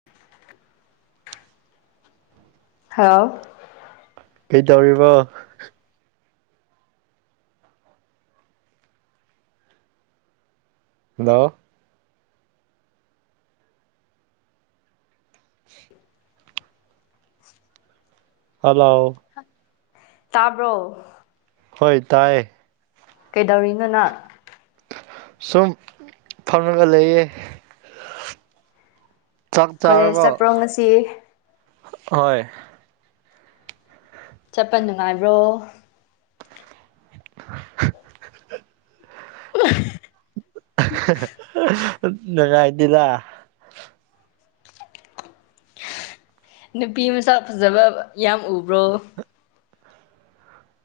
[unintelligible] [unintelligible] ꯍꯥꯎ ꯀꯩꯗꯧꯔꯤꯕꯣ ꯍꯜꯣ ꯍ ꯍꯜꯂꯣ ꯇꯥꯕ꯭ꯔꯣ ꯍꯣꯏ ꯇꯥꯏ ꯀꯩꯗꯧꯔꯤꯅꯣ ꯅꯪ ꯁꯨꯝ ꯐꯝꯅꯒ ꯂꯩꯌꯦ ꯆꯥꯛ ꯀꯣꯂꯦꯖ ꯆꯥꯔꯕꯣ ꯆꯠꯄ꯭ꯔꯣ ꯉꯁꯤ ꯍꯣꯏ ꯆꯠꯄ ꯅꯨꯡꯉꯥꯏꯕ꯭ꯔꯣ [unintelligible] [unintelligible] ꯑ ꯅꯉꯗꯂ ꯅꯨꯄꯤ ꯃꯆꯥ ꯐꯖꯕ ꯌꯥꯝ ꯎꯕ꯭ꯔꯣ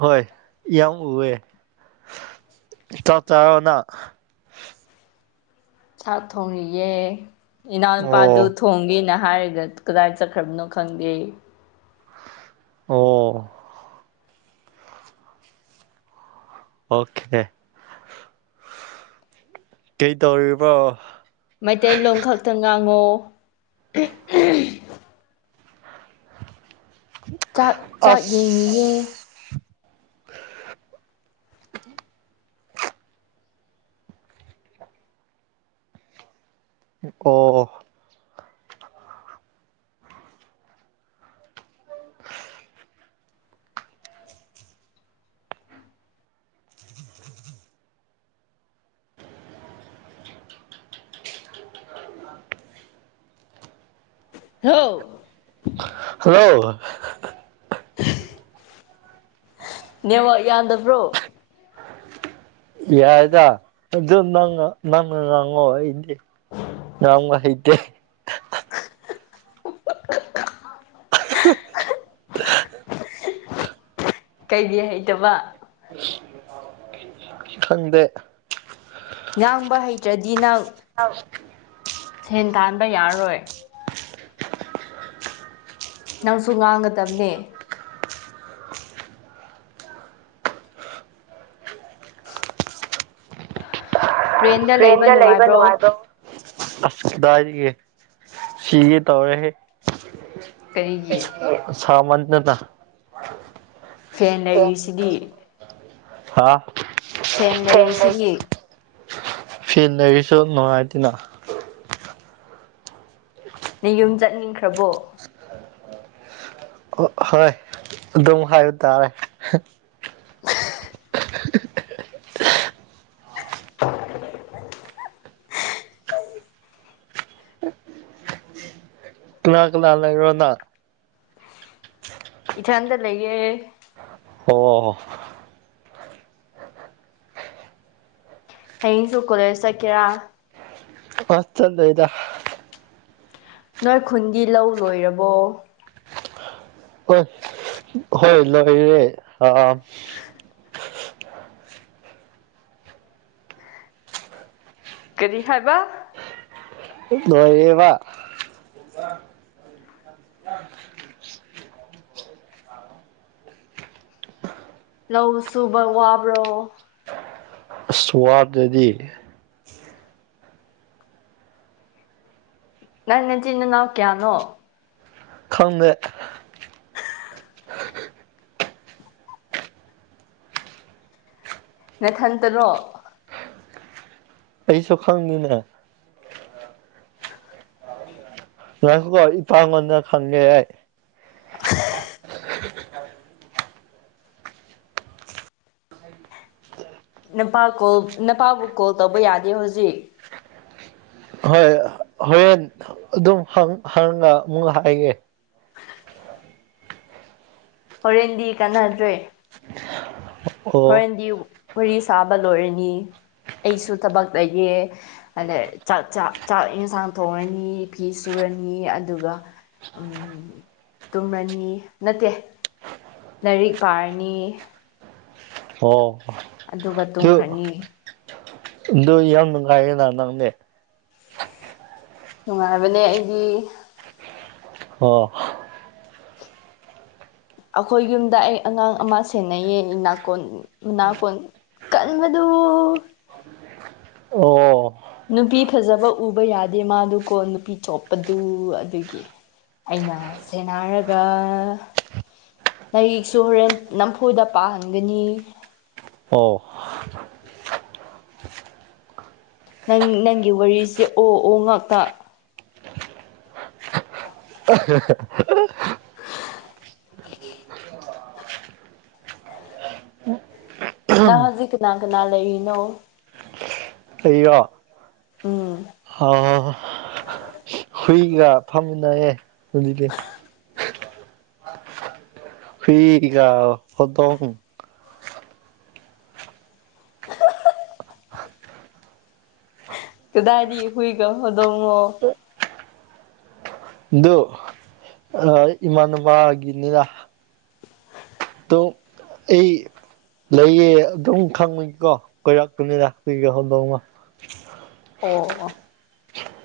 ꯍꯣꯏ ꯌꯥꯝ ꯎꯑꯦ ꯆ ꯆꯣꯅ ꯆꯥꯛ ꯊꯣꯡꯂꯤꯌꯦꯦ ꯏꯅꯥꯎꯅꯨꯄꯥꯗꯨ ꯑꯣ ꯊꯣꯡꯉꯅ ꯍꯥꯏꯔꯒ ꯀꯗꯥꯏ ꯆꯠꯈ꯭ꯔꯕꯅꯣ ꯈꯪꯗꯦ ꯑꯣ ꯑꯣꯀꯦꯅꯦ ꯀꯩ ꯇꯧꯔꯤꯕꯣ ꯃꯩꯇꯩꯂꯣꯟ ꯈꯛꯇꯪ ꯉꯥꯡꯉꯣ ꯆꯥꯛ ꯆꯥꯛ ꯌꯦꯡꯉꯤꯌꯦ ꯑꯁ ꯑꯣ [unintelligible] ꯍ ꯍꯜꯂꯣ ꯅꯃ ꯌꯥꯗꯕ꯭ꯔꯣ ꯌꯥꯗ ꯑꯗꯨ ꯅꯪ ꯅꯪ ꯅꯉꯣ ꯏꯗꯤꯦ ꯉꯒ ꯏꯗꯤ [unintelligible] [unintelligible] ꯀꯩꯗꯤ ꯍꯩꯇꯕ ꯈꯪꯗꯦ ꯉꯥꯡꯕ ꯍꯩꯇ꯭ꯔꯗꯤ ꯅꯪ ꯍꯥꯎ ꯁꯦꯟ ꯇꯥꯟꯕ ꯌꯥꯔꯔꯣꯏ ꯅꯪꯁꯨ ꯉꯥꯡꯒꯗꯕꯅꯦ [inaudible] ꯇ꯭ꯔꯦꯟꯗ ꯂꯩꯕ ꯅꯨꯡꯉꯥꯏꯕꯣ ꯑꯁꯗꯥꯒꯦ ꯁꯤꯒꯦ ꯇꯧꯔꯦꯍꯦ ꯀꯔꯤꯒꯤ ꯁ ꯃꯊ ꯅꯠꯇ ꯍꯦ ꯂꯩꯔꯤꯁꯤꯗꯤ ꯍꯥꯥ ꯐꯦꯟ ꯂꯩꯔꯤꯁꯤ ꯌꯦ ꯐꯤ ꯂꯩꯔꯤꯁꯨ ꯅꯨꯡꯉꯥꯏꯇꯅ ꯅ ꯌꯨꯝ ꯆꯠꯅꯤꯡꯈ꯭ꯔꯕꯣ ꯍꯣꯏ ꯑꯗꯨꯝ ꯍꯥꯏꯕ ꯇꯥꯔꯦ ꯀꯅꯥꯥꯛ ꯀꯅꯥꯥ ꯂꯩꯔꯣꯅꯥ ꯏꯇꯑꯗ ꯂꯩꯌꯦꯦ ꯑꯣ ꯍꯣ ꯍꯌꯦꯡꯁꯨ ꯀꯣꯂꯦꯖ ꯆꯠꯀꯦꯔꯥ ꯍꯁ ꯆꯠꯗꯗ ꯅꯣꯏ ꯈꯨꯟꯗꯤ ꯂꯧ ꯂꯣꯏꯔꯕꯣ ꯍꯣꯏ ꯍꯣꯏ ꯂꯣꯏꯔꯦ ꯑ [inaudible] ꯀꯔꯤ ꯍꯥꯏꯕ ꯅꯔꯤꯕ ꯂꯧ ꯁꯨꯕ ꯋꯥꯕ꯭ꯔꯣ ꯑꯁꯋꯥꯗꯗꯤ ꯅ ꯉ ꯆꯤꯅ ꯅꯧꯀꯦꯅꯣ ꯈꯪꯅ ꯅꯊꯟꯇꯔꯣ ꯑꯩꯁꯨ ꯈꯪꯉꯤꯅꯦ ꯉꯪꯈꯣ ꯏ ꯄꯥꯡꯣꯟꯗ ꯈꯪꯒꯦꯏ [inaudible] ꯅꯄꯥ ꯀꯣꯜ ꯅꯄꯥꯕꯨ ꯀꯣꯜ ꯇꯧꯕ ꯌꯥꯗꯦ ꯍꯧꯖꯤꯛ ꯍꯣꯏ ꯍꯣꯔꯦꯟ ꯑꯗꯨꯝ ꯍꯪꯒ ꯑꯃꯨꯛ ꯍꯥꯏꯒꯦ ꯍꯣꯔꯦꯟꯗꯤ ꯀꯥꯟꯅꯗ꯭ꯔꯦ [unintelligible] ꯍꯣꯔꯦꯟꯗꯤ ꯋꯥꯔꯤ ꯁꯥꯕ ꯂꯣꯏꯔꯅꯤ ꯑꯩꯁꯨ ꯊꯕꯛꯛꯇꯌꯦ ꯑꯗ ꯆꯥꯛ ꯆꯥꯛ ꯆꯥꯛ ꯌꯦꯟꯁꯥꯡ ꯊꯣꯡꯉꯅꯤ ꯐꯤ ꯁꯨꯔ ꯅꯤ ꯑꯗꯨꯒ ꯇꯨꯝꯔꯅꯤ ꯅꯠꯇꯦ ꯂꯥꯏꯔꯤꯛ ꯄꯥꯔꯅꯤ ꯑꯣ ꯑꯗꯨꯒ ꯇꯨꯝꯈ꯭ꯔꯅꯤ ꯗꯣ ꯏ ꯑꯗꯨꯅꯨꯡ ꯀꯥꯏꯒꯗ ꯅꯪꯗꯦ ꯅꯨꯡꯉꯥꯏꯔꯕꯅꯦ ꯑꯩꯗꯤ ꯑꯣ ꯑꯩꯈꯣꯏ ꯌꯨꯝꯗ ꯑꯩ ꯑꯉꯥꯡ ꯑꯃ ꯁꯦꯟꯅꯩꯌꯦ ꯅꯥꯀꯣꯟ ꯅꯥꯀꯣꯟ ꯀꯟꯕꯗꯨ ꯑꯃꯦ ꯅꯨꯄꯤ ꯐꯖꯕ ꯎꯕ ꯌꯥꯗꯦ ꯃꯥꯗꯨꯀꯣ ꯅꯨꯄꯤ ꯆꯣꯞꯄꯗꯨ ꯑꯗꯨꯒꯤ ꯑꯩꯅ ꯁꯦꯟꯅꯔꯒ ꯅꯔꯤꯛꯁꯨ ꯍꯣꯔꯦꯟ ꯅꯝꯐꯨꯗ ꯄꯥꯍꯟꯒꯅꯤ ꯑꯣ ꯅꯪ ꯅꯪꯒꯤ ꯋꯥꯔꯤꯁꯦ ꯑꯣ ꯑꯣ ꯉꯥꯛꯇ [unintelligible] ꯅ ꯍꯧꯖꯤꯛ ꯀꯅꯥ ꯀꯅꯥ ꯂꯩꯅꯣ ꯑꯩꯔꯣ ꯎꯝ ꯑ ꯍꯨꯏꯒ ꯐꯝꯃꯤꯅꯩꯍꯦ ꯍꯧꯖꯤꯗꯤ ꯐꯤꯀ ꯑꯣꯗꯣ ꯀꯗꯥꯏꯗꯤ ꯍꯨꯏꯒꯗꯉꯣ ꯑꯗꯨ ꯑ ꯏꯃꯥꯟꯅꯕꯒꯤꯅꯤꯗ [inaudible] ꯑꯩ ꯂꯩꯌꯦ ꯑꯗꯨꯝ ꯈꯪꯕꯅꯤꯀꯣ ꯀꯣꯏꯔꯄꯅꯤꯅꯥꯛ ꯀꯒꯦ ꯍꯧꯗꯧꯅ ꯑꯣ ꯑꯣ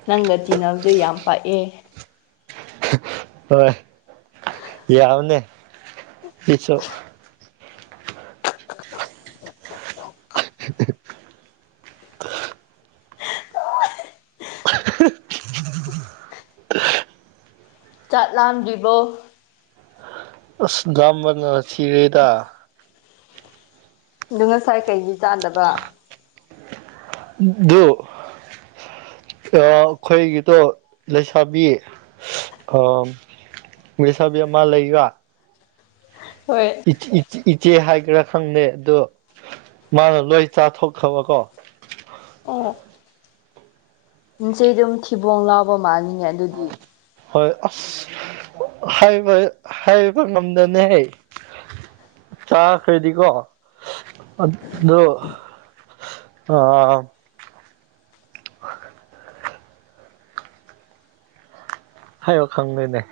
ꯅꯪꯒ ꯇꯤꯟꯅꯜꯗꯨ ꯌꯥꯝ ꯄꯥꯛꯑꯦ ꯍꯣꯏ ꯌꯥ ꯌꯥꯎꯅꯦ ꯄꯁꯨꯣ ꯆꯠꯂꯝꯥꯝꯗ꯭ꯔꯤꯕꯣ ꯑꯁ ꯝꯕꯅ ꯊꯤꯔꯦꯗ ꯑ ꯉꯁꯥꯏ ꯀꯩꯒꯤ ꯆꯥꯗꯕ ꯑꯗꯨ ꯑꯩꯈꯣꯏꯒꯤꯗꯣ ꯂꯩꯁꯥꯕꯤ ꯃꯁꯥꯕꯤ ꯑꯃ ꯂꯩꯒ ꯍꯣꯏ ꯏ ꯏ ꯏꯆꯦ ꯍꯥꯏꯒ꯭ꯔ ꯈꯪꯗꯦ ꯑꯗꯣ ꯃꯥꯅ ꯂꯣꯏ ꯆꯥꯊꯣꯛꯈ꯭ꯔꯕꯀꯣ ꯏꯟꯆꯦ ꯑꯗꯨꯝ ꯊꯤꯕꯣꯡ ꯂꯥꯎꯕ ꯃꯥꯜꯂꯤꯉ ꯑꯗꯨꯗꯤ ꯍꯣꯏ ꯑꯁ ꯍꯥꯏꯕ ꯍꯥꯏꯕ ꯉꯝꯗꯅꯦꯍꯦ ꯆꯥꯈ꯭ꯔꯩꯗꯤꯀꯣ ꯑ ꯑꯥ ꯍꯥꯏꯌꯣ ꯈꯪꯗꯣꯏꯅꯦ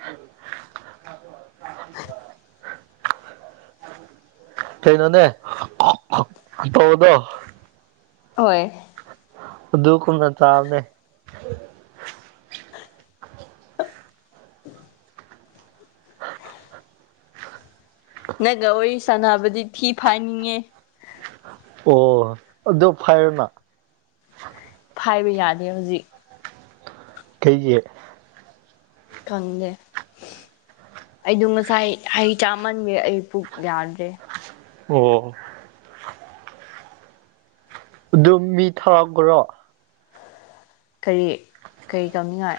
ꯀꯩꯅꯣꯅꯦ ꯇꯧꯕꯗꯣ ꯍꯣꯏ ꯗ ꯀꯅ ꯇꯥꯔꯅꯦ ꯅꯪꯒ ꯋꯥꯔꯤ ꯁꯥꯟꯅꯕꯗꯤ ꯊꯤ ꯐꯥꯏꯅꯤꯡꯉꯦ ꯑꯣ ꯑꯗꯨꯣ ꯐꯥꯏꯔꯅ ꯍꯥꯏꯕ ꯌꯥꯗꯦ ꯍꯧꯖꯤꯛ ꯀꯩꯒꯤ ꯈꯪꯗꯦ ꯑꯩꯗ ꯉꯁꯥꯏ ꯍꯩ ꯆꯥꯃꯟꯒꯦ ꯑꯩ ꯄꯨꯛ ꯌꯥꯗ꯭ꯔꯦ ꯑꯣꯝ ꯑꯗꯨꯝ ꯃꯤ ꯊꯥꯔꯈ꯭ꯔꯣ ꯀꯔꯤ ꯀꯔꯤ ꯀꯧꯅꯤꯡꯉꯥꯏ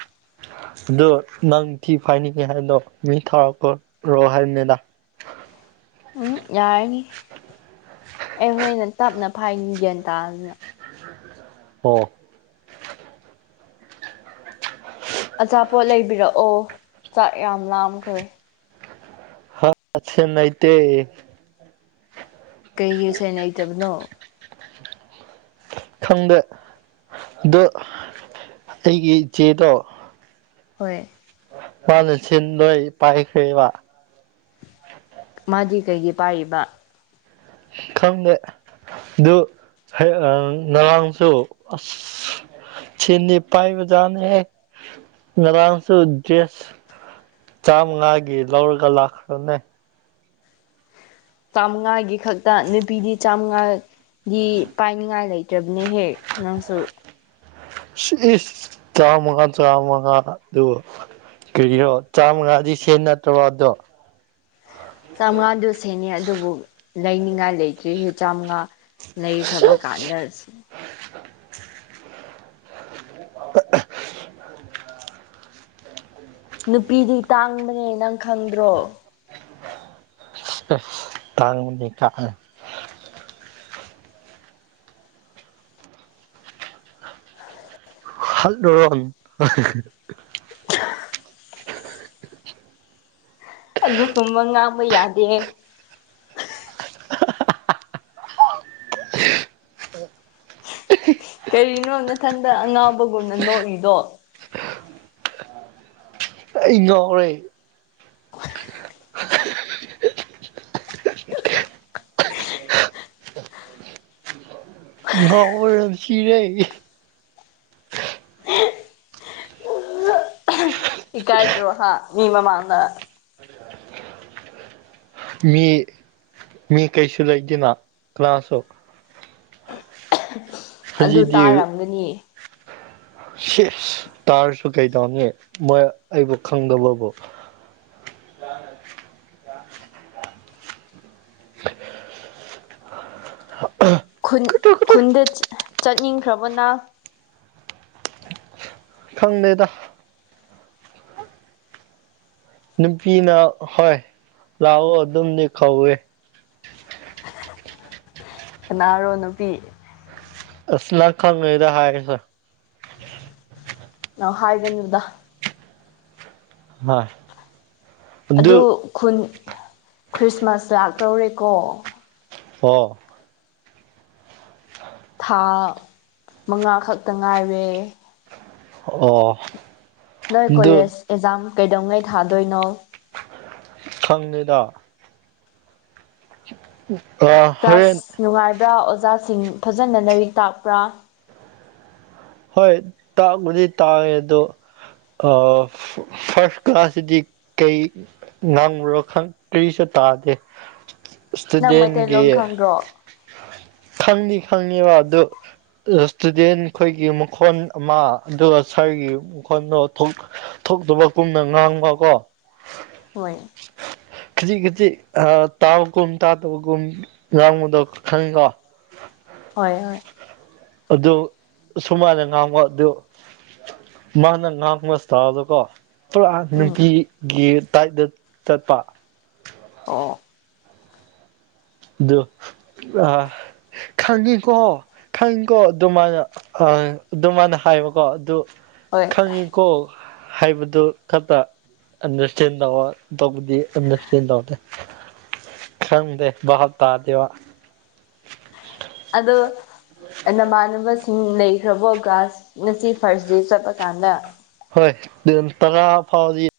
ꯑꯗ ꯅꯪ ꯊꯤ ꯐꯥꯏꯅꯤꯡꯉꯦ ꯍꯥꯏꯗꯣ ꯃꯤ ꯊꯥꯔꯛꯄꯔꯣ ꯍꯥꯏꯕꯅꯤꯗꯥ [inaudible] ꯎꯝ ꯌꯥꯔꯅꯤ ꯑꯩ ꯍꯣꯔꯦꯟꯩꯅ ꯇꯞꯅ ꯐꯥꯏꯅꯤ ꯒ꯭ꯌꯥꯟ ꯇꯥꯗꯅ ꯑꯣ ꯑꯆꯥꯄꯣꯠ ꯂꯩꯕꯤꯔꯛꯑꯣ ꯆꯥꯛ ꯌꯥꯝ ꯂꯥꯝꯈ꯭ꯔꯦ ꯍꯥ ꯁꯦꯟ ꯅꯥꯏꯇ ꯀꯩꯒꯤ ꯁꯦꯅ ꯍꯩꯇꯕꯅꯣ ꯈꯪꯗꯦ ꯑꯗꯣ ꯑꯩꯒꯤ ꯏꯆꯦꯗꯣ ꯍꯣꯏ ꯋꯥꯜ ꯆ ꯂꯣꯏ ꯄꯥꯏꯈꯕ ꯃꯥꯗꯤ ꯀꯩꯒꯤ ꯄꯥꯏꯔꯤꯕ ꯈꯪꯗꯦ ꯑꯗꯨ ꯍ ꯅꯔꯥꯡꯁꯨ ꯑꯁ ꯁꯤꯅꯤ ꯄꯥꯏꯕ ꯆꯅꯤ ꯃ ꯂꯁꯨ ꯗꯦꯁ ꯆꯥꯝꯃ ꯉꯥꯒꯤ ꯂꯧꯔꯒ ꯂꯥꯛꯈ꯭ꯔꯣꯅꯦ ꯆꯥꯃꯉꯥꯒꯤ ꯈꯛꯇ ꯅꯨꯄꯤꯗꯤ ꯆꯥꯃꯉꯥꯗꯤ ꯄꯥꯏꯅꯤꯉꯥꯏ ꯂꯩꯇꯦ ꯇꯕꯅꯤꯍꯦ ꯅꯪꯁꯨ ꯆꯥꯎꯥꯃꯒ ꯆꯥꯃꯉ ꯑꯗꯨ ꯀꯔꯤꯔꯣ ꯆꯥꯝꯃꯉꯥꯗꯤ ꯁꯦꯟ ꯅꯠꯇ꯭ꯔꯕꯣ ꯑꯗꯣ ꯆꯥꯝꯃꯉꯥꯗꯨ ꯁꯦꯅꯤ ꯑꯗꯨꯕꯨ ꯂꯩꯅꯤꯡꯉꯥꯏ ꯂꯩꯇ꯭ꯔꯤ ꯍꯦ ꯆꯥꯝꯃꯉꯥ ꯂꯩꯈ꯭ꯔꯕ ꯀꯥꯟꯗꯁꯤ ꯑ ꯅꯨꯄꯤꯗꯤ ꯇꯥꯡꯕꯅꯦ ꯅꯪ ꯈꯪꯗ꯭ꯔꯣ ꯇꯥꯡꯅꯤꯀꯥ ꯍꯜꯗꯣꯔꯣꯟ ꯑꯗꯨꯒꯨꯝꯕ ꯉꯥꯡꯕ ꯌꯥꯗꯦ ꯀꯔꯤꯅꯣ ꯃꯊꯟꯗ ꯑꯉꯥꯎꯕꯒꯨꯝꯅ ꯅꯣꯛꯏꯗꯣ ꯏ ꯉꯥꯎꯔꯦ ꯉꯔꯝ ꯁꯤꯔꯦ ꯏ ꯀꯥꯏꯇ ꯔꯣꯍꯥ ꯃꯤꯕ ꯃꯥꯥꯡꯅ ꯃꯤ ꯃꯤ ꯀꯩꯁꯨ ꯂꯩꯒꯦꯅ ꯀꯅꯥꯁꯨ ꯑꯗꯨ ꯇꯥꯔꯝꯒꯅꯤ ꯁꯤꯁ ꯇꯥꯔꯁꯨ ꯀꯩꯗꯧꯅꯤ ꯃꯣꯏ ꯑꯩꯕꯨ ꯈꯪꯗꯕꯕꯨ ꯂꯅ [inaudible] ꯈꯨꯟ ꯈꯨꯟꯗ ꯆꯠꯅꯤꯡꯈ꯭ꯔꯕꯅ ꯈꯪꯗꯦꯗ ꯅꯨꯄꯤꯅ ꯍꯣꯏ ꯂꯥꯛꯑꯣ ꯑꯗꯨꯝꯅꯤ ꯀꯧꯋꯦ ꯀꯅꯥꯔꯣ ꯅꯨꯄꯤ ꯑꯁꯂ ꯈꯪꯉꯗ ꯍꯥꯏ ꯅ ꯍꯥꯏꯒꯅꯤꯔꯗ ꯍꯣꯏ ꯑꯗꯨ ꯈꯨꯟ ꯈ꯭ꯔꯤꯁꯃꯥꯁꯇꯥꯛ ꯂꯧꯧꯔꯦꯀꯣ ꯑꯣ ꯊꯥ ꯃꯉꯥ ꯈꯛꯇ ꯉꯥꯏꯔꯦ ꯑꯣ ꯅꯣꯏ ꯑꯗꯨ ꯀꯣꯂꯦꯖ ꯑꯦꯛꯖꯥꯝ ꯀꯩꯗꯧꯉꯩ ꯊꯥꯗꯣꯏꯅꯣ ꯈꯪꯉꯗ ꯑꯥ ꯀ꯭ꯂꯥꯁ ꯍꯣꯔꯦꯟ ꯅꯨꯡꯉꯥꯏꯕ꯭ꯔꯥ ꯑꯣꯖꯥꯁꯤꯡ ꯐꯖꯅ ꯂꯥꯏꯔꯤꯛ ꯇꯥꯛꯄ꯭ꯔꯥ ꯍꯣꯏ ꯇꯥꯛꯕꯨꯗꯤ ꯇꯥꯛꯑꯦ ꯑꯗꯣ ꯐꯥꯔꯁ ꯀ꯭ꯂꯥꯁꯁꯤꯗꯤ ꯀꯩ ꯉꯥꯡꯉꯨꯔꯣ ꯈꯪ ꯀ꯭ꯔꯤ ꯆꯠ ꯇꯥꯗꯦ ꯅꯪ ꯎꯗꯦꯟꯒꯤ ꯃꯩꯇꯩꯂꯣꯟ ꯈꯪꯗ꯭ꯔꯣ ꯈꯪꯅꯤ ꯈꯪꯉꯕ ꯑꯗꯨ ꯏꯁꯇꯨꯗꯦꯟ ꯈꯣꯏ ꯒꯤ ꯃꯈꯣꯟ ꯑꯃ ꯑꯗꯨꯒ ꯁ꯭ꯋꯥꯏꯒꯤ ꯃꯈꯣꯟꯗꯣ ꯊꯣꯛꯇꯕ ꯀꯨꯝꯅ ꯉꯥꯡꯕꯀꯣ ꯍꯣꯏ ꯈꯖꯤꯛ ꯈꯖꯤꯛ ꯇꯥꯎꯕꯒꯨꯝ ꯇꯥꯗꯕꯒꯨꯝ ꯉꯥꯡꯕꯗꯣ ꯈꯪꯉꯤꯀꯣ ꯍꯣꯏ ꯍꯣꯏ ꯑꯗꯣ ꯁꯨꯃꯥꯏꯅ ꯉꯥꯡꯕ ꯑꯗꯨ ꯃꯥꯅ ꯉꯥꯡꯕ꯭ꯔꯁ ꯇꯥꯔꯗꯀꯣ ꯄꯨꯔꯥ ꯎꯝ ꯅꯨꯡꯇꯤꯒꯤ ꯇꯗꯥꯥꯏꯗ ꯆꯠꯄ ꯑ ꯑꯗꯨ ꯑ ꯈꯪꯉꯤꯀꯣ ꯈꯪꯉꯤꯀꯣ ꯑꯗꯨ ꯃꯥꯥꯏꯅ ꯑꯗꯨ ꯃꯥꯅ ꯍꯥꯏꯕꯀꯣ ꯑꯗꯨ ꯍꯣꯏ ꯈꯪꯉꯤꯀꯣ ꯍꯥꯏꯕꯗꯨ ꯈꯛꯇ ꯑꯟꯗꯔꯁꯇꯦꯟ ꯇꯧꯕ ꯇꯧꯕꯗꯤ ꯑꯟꯗꯔꯁꯇꯦꯟ ꯇꯧꯗꯦ ꯈꯪꯗꯦ ꯕꯥ ꯍꯞꯇꯥꯗꯋꯥ ꯑꯗꯣ ꯅꯅꯕꯁ ꯁꯤꯡ ꯂꯩꯈ꯭ꯔꯕ ꯒꯥꯁ ꯉꯁꯤ ꯐꯥꯔꯁ ꯗꯦ ꯆꯠꯂꯀꯥꯟꯗ ꯍꯣꯏ ꯑꯗꯨ ꯇꯔꯥ ꯐꯥꯎꯗꯤ